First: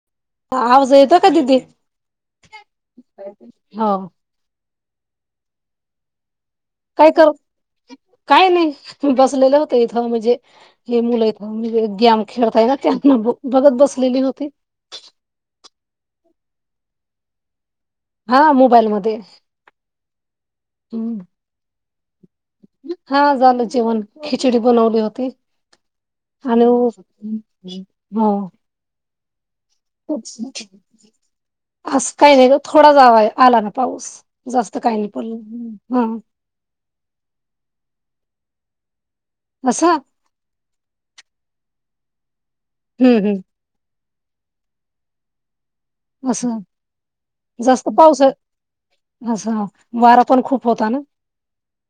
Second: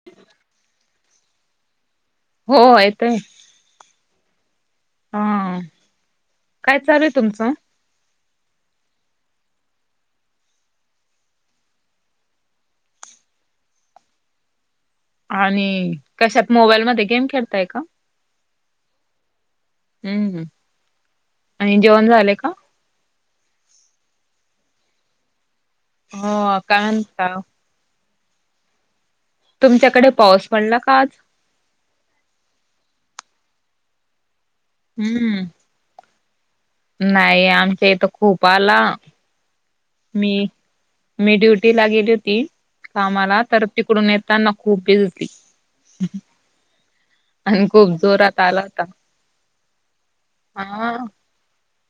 ह [unintelligible] [inaudible] आवाज येतो का दिदी. हो येतय [inaudible] होा हा काय चालू आहे. तुमचं काय नाही बसलेले होत इथं म्हणजे हे मुलं आहेत म्हणजे, गॅम खेळताय का? त्यांना बघत बसलेली होती. आणि कशात मोबाईल मध्ये गेम खेळताय का? हा मोबाईल मध्ये हम्म हम्म आणि जेवण झालेय का? हा झालं जेवण खिचडी बनवली होती. हो हॅलो काय म्हणता हा तुमच्याकडे पाऊस पडला का आज अस काही नाही थोडा जावा आला ना पाऊस जास्त काही नाही पड हम्म ह नाही आमच्या इथं खूप आला असं मी मी ड्युटीला गेली होती, हम्म कामाला हम्म तर तिकडून येताना खूप भिजली. असं आणि खूप जास्त पाऊस आहे, जोरात आला होता असं वारा पण खूप होता हा ना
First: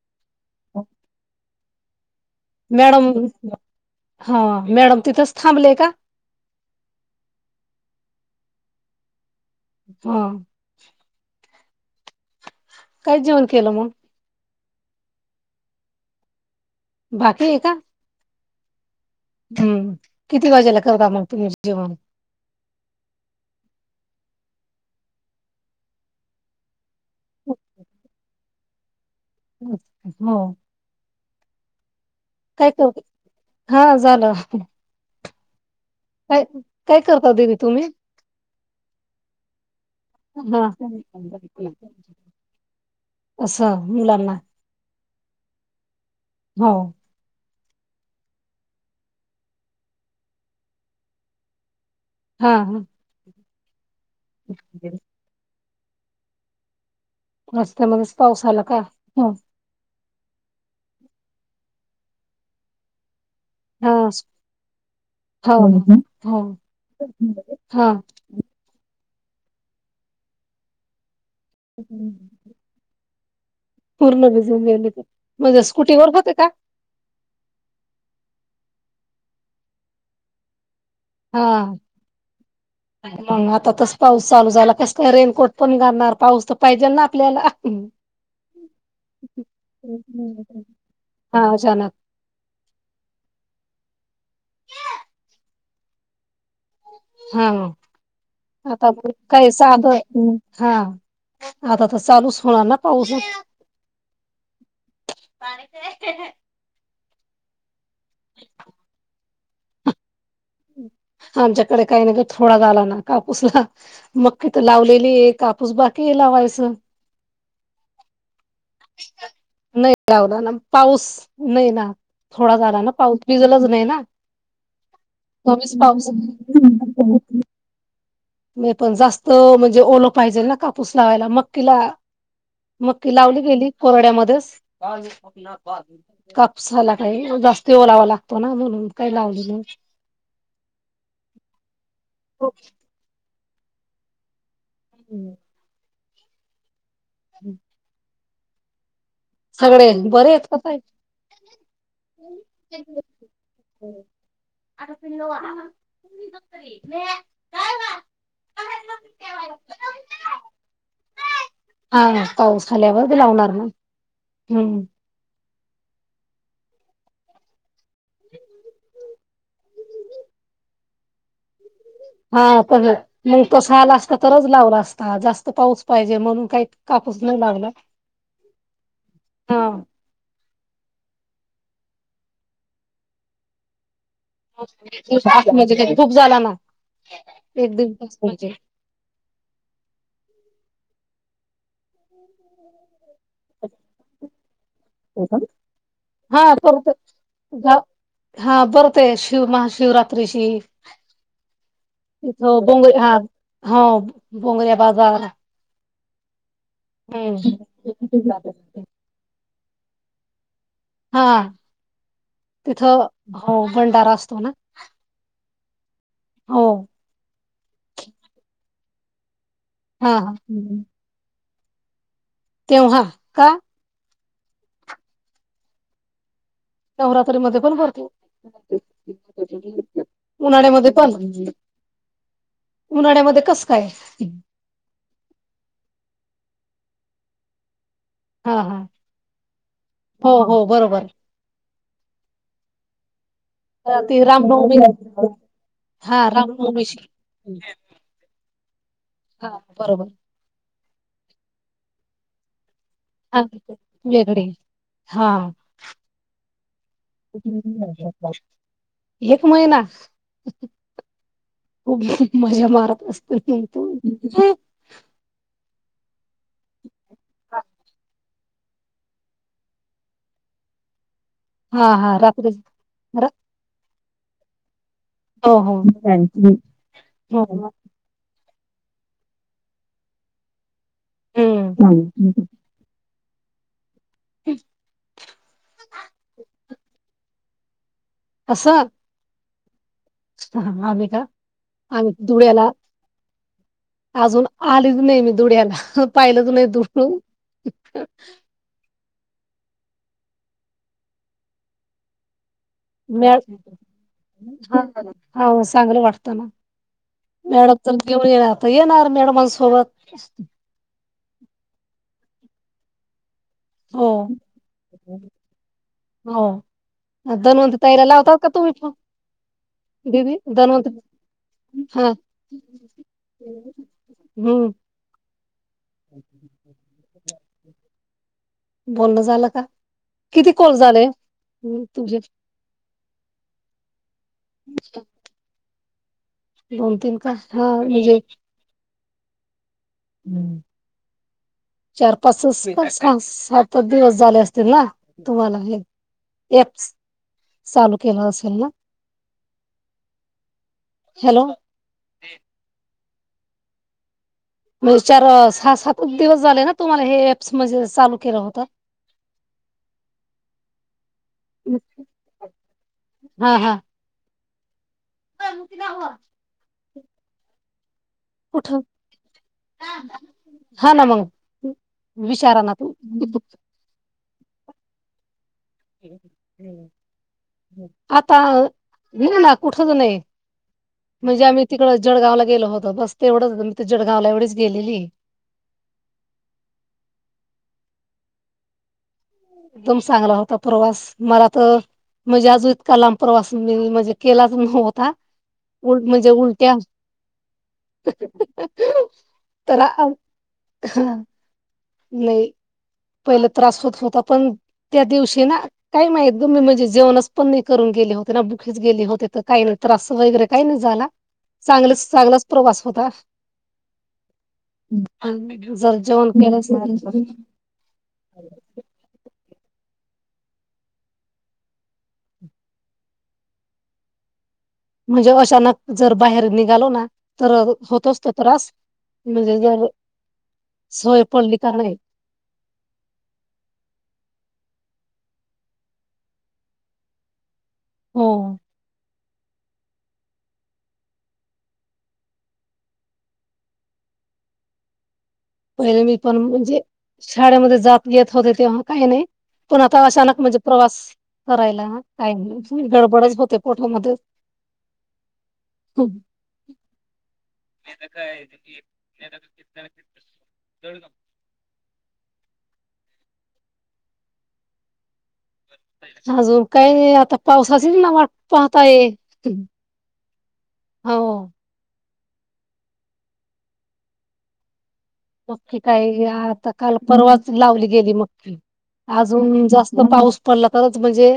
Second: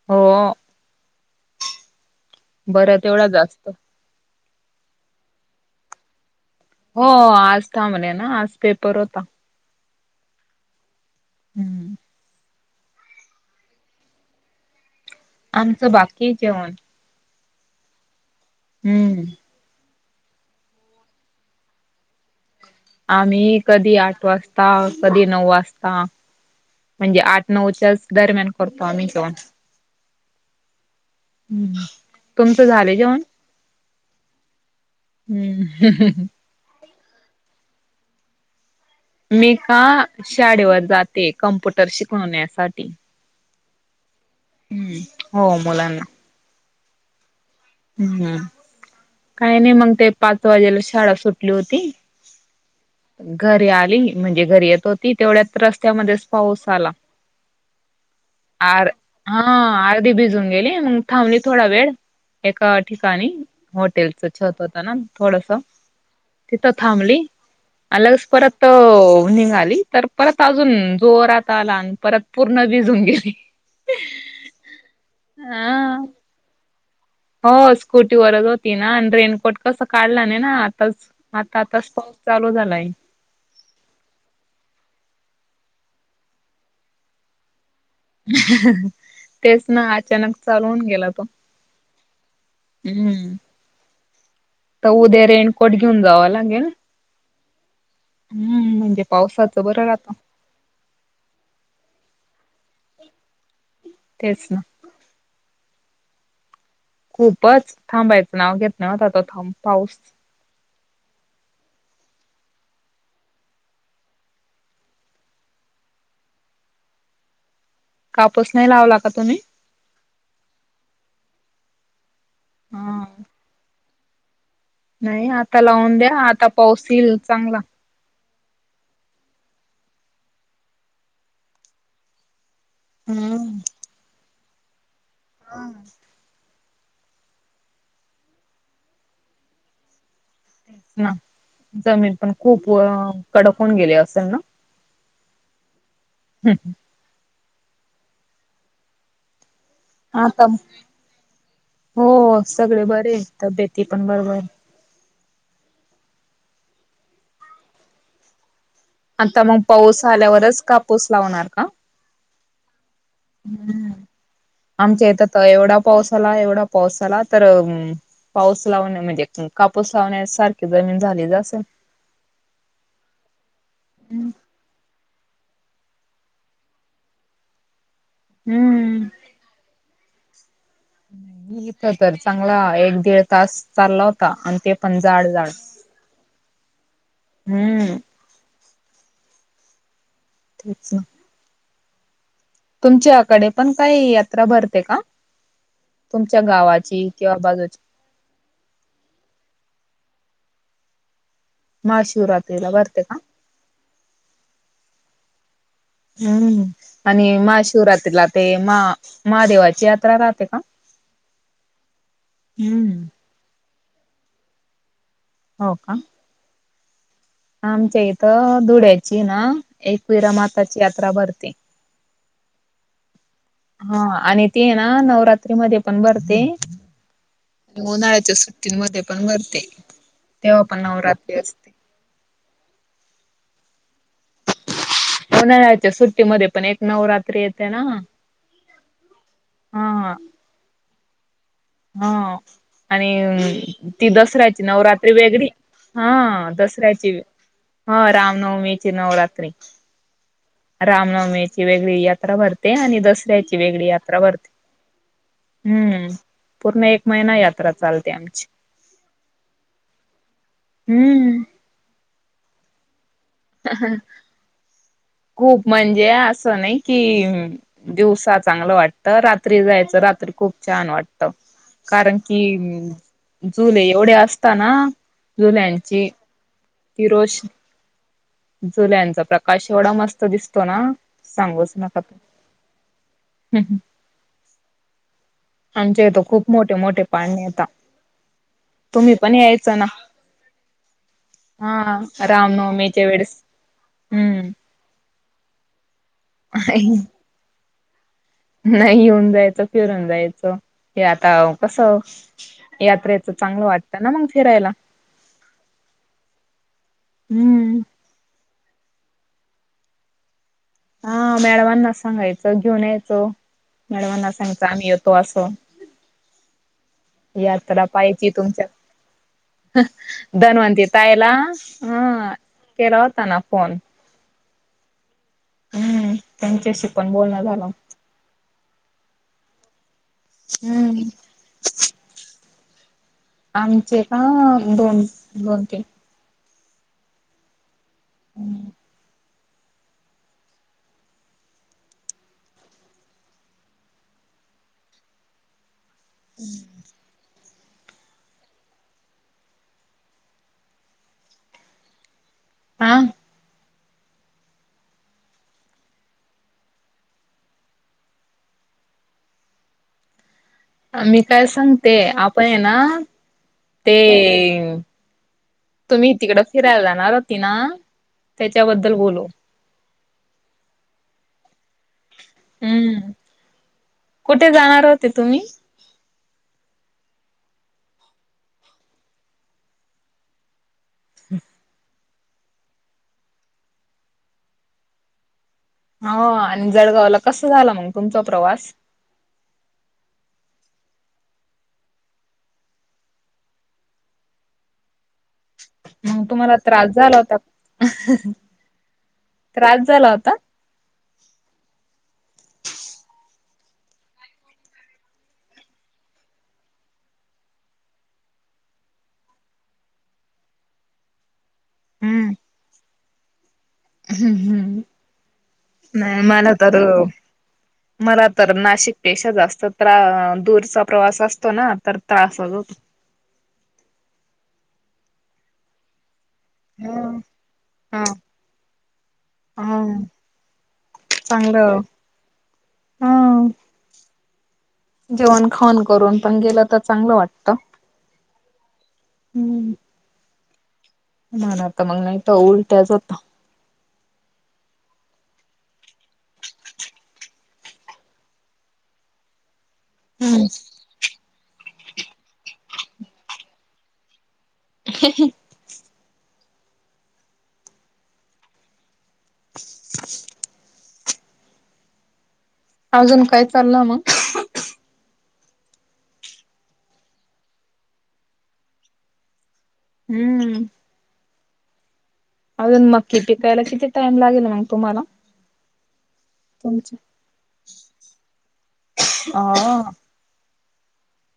हो बरं मॅडम तेवढा जास्त हा मॅडम तिथंच थांबले का? हो आज थांबले ना, आज पेपर होता. हा हम्म [unintelligible] [inaudible] काही जेवण केलं मग आमचं बाकी जेवण. बाकी आहे का? हम्म. हम्म, किती वाजेला करता मग तुम्ही जेवण. आम्ही कधी आठ वाजता, कधी नऊ वाजता. म्हणजे आठ, नऊच्याच दरम्यान करतो आम्ही घेऊन. हो. हम्म. तुमचं काय झालं करते? जेवण हा झालं. हम्म, हम्म-हम्म-हम्म काय, काय करता दिदी तुम्ही? मी का हा शाळेवर जाते, कंम्प्युटर शिकवण्यासाठी. असं मुलांना. हम्म, हो मुलांना. हो. हम्म, काही नाही मग ते पाच वाजेला शाळा सुटली होती. हा-हा घरी आली, म्हणजे घरी येत होती, तेवढ्यात रस्त्यामध्येच पाऊस आला. रस्त्यामध्येच पाऊस आला का? आर ह. हा, अर्धी भिजून गेली, मग थांबली थोडा वेळ. एका ठिकाणी. हा होटेलच छत होत ना हो थोडसं, हो तिथं थांबली, हा आणि अलगच परत. तो निंगाली, तर परत अजून जोरात आला आणि परत पूर्ण भिजून गेली. पूर्ण भिजून गेली तर म्हणजे स्कूटी हा वर होते का? हो, स्कूटीवररच होती ना, आणि रेनकोट कसं काढला नाही, ना आताच. हा आता-आताच पाऊस चालू झालाय. मग आता तच पाऊस चालू झाला, कस काय रेनकोट पण घालणार पाऊस तर पाहिजे ना आपल्याला. हा-हा, तेच ना अचानक चालू होवून गेला तो. हा अचानक. हम्म, तर उद्या रेनकोट घेऊन जावाव लागेल. हा, हम्म आता म्हणजे ग्रुप काय पावसाचं साध, बरं राहतं हा. आता-आता चालूच होणार ना पाऊस. तेच ना. पाणी दे. खूपच, थांबायचं नाव घेत नव्हता, तो थां पाऊस. आमच्याकडे काही नाही, थोडा झाला ना कापूसला. मक्की तर लावलेली आहे, कापूस बाकी हे लावायचं. कापूस नाही लावला का तुम्ही? नाही लावला ना, पाऊस नाही ना, थोडा झाला ना हा पाऊस, भिजलाच नाही ना. नाही आता, कमीच लावून पाऊस द्या आता पाऊस येईल चांगला. मी पण जास्त, म्हणजे ओलं पाहिजे ना, कापूस लावायला मक्कीला. मक्की लावली हम्म. गेली, कोरड्या मध्येच. कापसाला काही जास्त ओलावा लागतो ना म्हणून काही लावलं. ना, जमीन पण खूप कडक होवून गेली असेल ना. हम्म हम् ह हम् सगळे बरे आता, आहेत का ताई? हो सगळे बरे तब्येत पण बरोबर आहे [inaudible] आता मग पाऊस आल्यावरच कापूस लावणार? हा पाऊस झाल्यावर लावणार ना हम्म. हम्म आमच्या इथ एवढा पाऊस आला एवढा पाऊस आला तर पाऊस लावून म्हणजे कापूस लावण्यासारखी जमीन झाली ज असेल हा तस मग तस आला असत हम्म. तरच लावला असत जास्त पाऊस पाहिजे म्हणून काही कापूस नाही लागला हम्म हा इथ तर चांगला एक दीड तास चालला होता आणि ते पण जाड दिवस जाड. म्हज खूप झाला ना एक हम्म दिवसास म्हजे ठीक आहे ह तुमच्याकडे पण काही यात्रा भरते का? तुमच्या हा परत गावाची किंवा बाजूची हा भरंते शिव महाशिवरात्रीची तिथ [inaudible] महाशिवरात्रीला बोंग भरते हा का? हो बोंगर्या बाजार हम्म आणि हम्म महाशिवरात्रीला ते म महादेवाची यात्रा राहते का? हा हम्म. तिथं भंडारा असतो ना हो का? हो आमच्या इथं धुळ्याची ना एक हा विरामाताची यात्रा भरते तेव्हा का? हा आणि ते ना नवरात्री मध्ये पण भरते नवरात्री मध्ये पण करतो उन्हाळ्याच्या सुट्टींमध्ये पण भरते. तेव्हा उन्हाळ्या मध्ये पण नवरात्री असते. उन्हाळ्यामध्ये कस काय? हो नाही रायच्या सुट्टीमध्येध्ये पण एक नवरात्री येते ना हा हा, हा हो हो बरोबर हा आणि ती दसऱ्याची नवरात्री वेगळी हा दसऱ्याची, हा रामनवमीची नवरात्री हा बरोबर रामनवमीची वेगळी यात्रा भरते आणि हा दसऱ्याची वेगळी यात्रा भरते वेगळी हा हम्म पूर्ण एक महिना यात्रा चालते आमची एक महिना हम्म खूप खूप मजा मारत असत त खूप म्हणजे असं नाही कि दिवसात चांगलं वाटत रात्री जायचं रात्री खूप छान वाटत हा हा कारण कि रात्री जुले एवढे असत ना हो हो जुल्याची ती रोष हो [unintelligible] जुल्यांचा प्रकाश एवढा मस्त दिसतो ना सांगूच हम्म नका आमच्या इथ खूप मोठे मोठे पाळणे येता. अस तुम्ही पण यायचं ना. आम्ही का. हा आम्ही धुळ्याला रामनवमीच्या वेळेस अजून हम्म आलीच नाही मी धुळ्याला. पाहिलं च नाही धुळ. नाही येऊन जायचं फिरून जायचं. हे आता कस. यात्रेच म चांगलं वाटत ना मग फिरायला. चांगलं वाटतं ना मॅडम हम्म. तर घेऊन येणार तर येणार मॅडमांसोबत. हा मॅडमांना सांगायचं घेऊन यायचं. हो मॅडमांना सांगता आम्ही येतो असं. हो तर मग यात्रा ताईला पाहायची लावता का तुमच्या तुम्ही फोन? धन्वंती [unintelligible] ताईला हा केला होता ना फोन [unintelligible] हम्म. हम्म, त्यांच्याशी पण बोलण झालं. बोलण झालं का? किती कॉल हम्म झाले तुझे? आमचे का दोन दोन तीन. दोन तीन का. हो म्हणजे. [inaudible] चार पाच सात-सा- सात दिवस झाले असतील ना तुम्हाला हे? [unintelligible] चालू केलं असेल ना? हॅलो. हा. म्हणजे चार सहा सात च दिवस झाले ना? तुम्हाला हे ऍप्स म्हणजे चालू केलं होत. [inaudible] मी काय सांगते, आपण हे ना हा हा ते. तुम्ही तिकडं फिरायला जाणार होती ना, कुठं त्याच्याबद्दल बोलू. हा ना मग. विचारा ना तू. हम्म कुठे जाणार होते तुम्ही? आता हे ना कुठच नाही. म्हणजे आम्ही तिकडं जळगावला गेलो होतो. बस तेवढंच मी जळगावला एवढीच गेलेली. हा आणि जळगावला कसं झालं मग तुमचा प्रवास? एकदम चांगला होता प्रवास. मला तर, म्हणजे आजून इतका लांब प्रवास मी म्हणजे केलाच नव्हता. उल मग म्हणजे तुम्हाला उलट्या त्रास झाला होता. त्रास झाला होता. हा. नाही. पहिलं त्रास होत होता. पण त्या दिवशी ना. काय माहीत, तुम्ही म्हणजे जेवणच पण नाही करून गेले होते ना भुकेच गेले होते तर काही नाही. त्रास वगैरे काही नाही झाला. चांगल हम्म चांगलाच प्रवास होता. हम्म हम् जर नाही जेवण मला केलंच तर. नाही मला तर नाशिकपेक्षा जास्त त्र दूरचा प्रवास असतो ना तर त्रासच होतो. म्हणजे अचानक जर बाहेर निघ. निघालो ना, हम्म तर हा होतच तो त्रास म्हणजे हा जर, सोय पडली का चांगलं नाही? जेवून खाऊन करून पण गेलं तर चांगलं वाटत. हो हम्म मला तर मग नाही तर उलट्याच होता. पहिले मी पण म्हणजे शाळेमध्ये जात येत होते तेव्हा काही नाही. पण आता अचानक हम्म म्हणजे प्रवास करायला काय नाही गडबडच होते पोटामध्ये. ह हं ते कस आहे की, [inaudible] अजून काय चाललं मग. अजून काय नाही आता पावसाची ना वाट पाहत आहे. हम्म हो अजून मक्की पिकायला किती टाइम लागेल मग तुम्हाला? मक्की काही या आता तुमच काल परवाच लावली गेली मक्की. अ अजून जास्त पाऊस पडला तरच म्हणजे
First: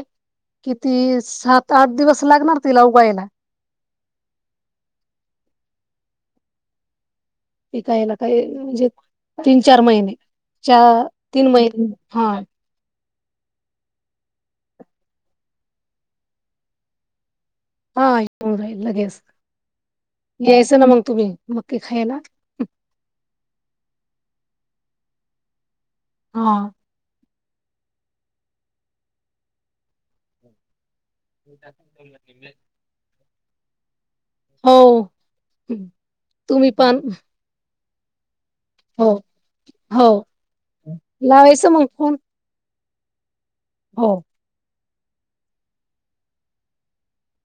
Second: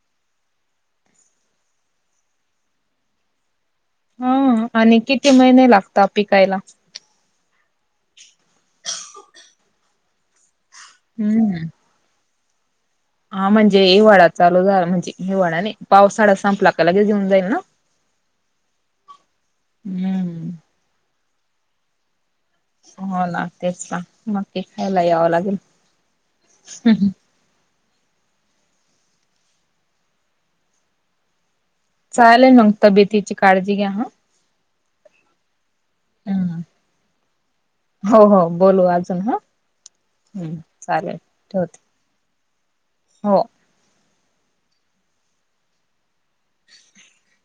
किती सात -आठ दिवस लागणार तिला उगवायला. हम्म आणि किती महिने लागतात पिकायला? पिकायला काही म्हणजे तीन - चार महिने चा तीन हम्म महिने हा हा म्हणजे हिवाळा चालू झाला म्हणजे हिवाळा नाही पावसाळा संपला का लगेच येऊन जाईल ना... हा येऊन राहील लगेच हम्म यायचं ना... मग तुम्ही मक्की खायला. हो ना तेच ना... मक्की खायला यावं लागेल. हा हम् [inaudible] चालेल मग तब्येतीची काळजी घ्या हं. हो, हम्म... हम्म. तुम्ही पण... हो हो बोलू हो अजून हा हो हम् चालेल लावायचं ठेवते. मग फोन हो हो [inaudible]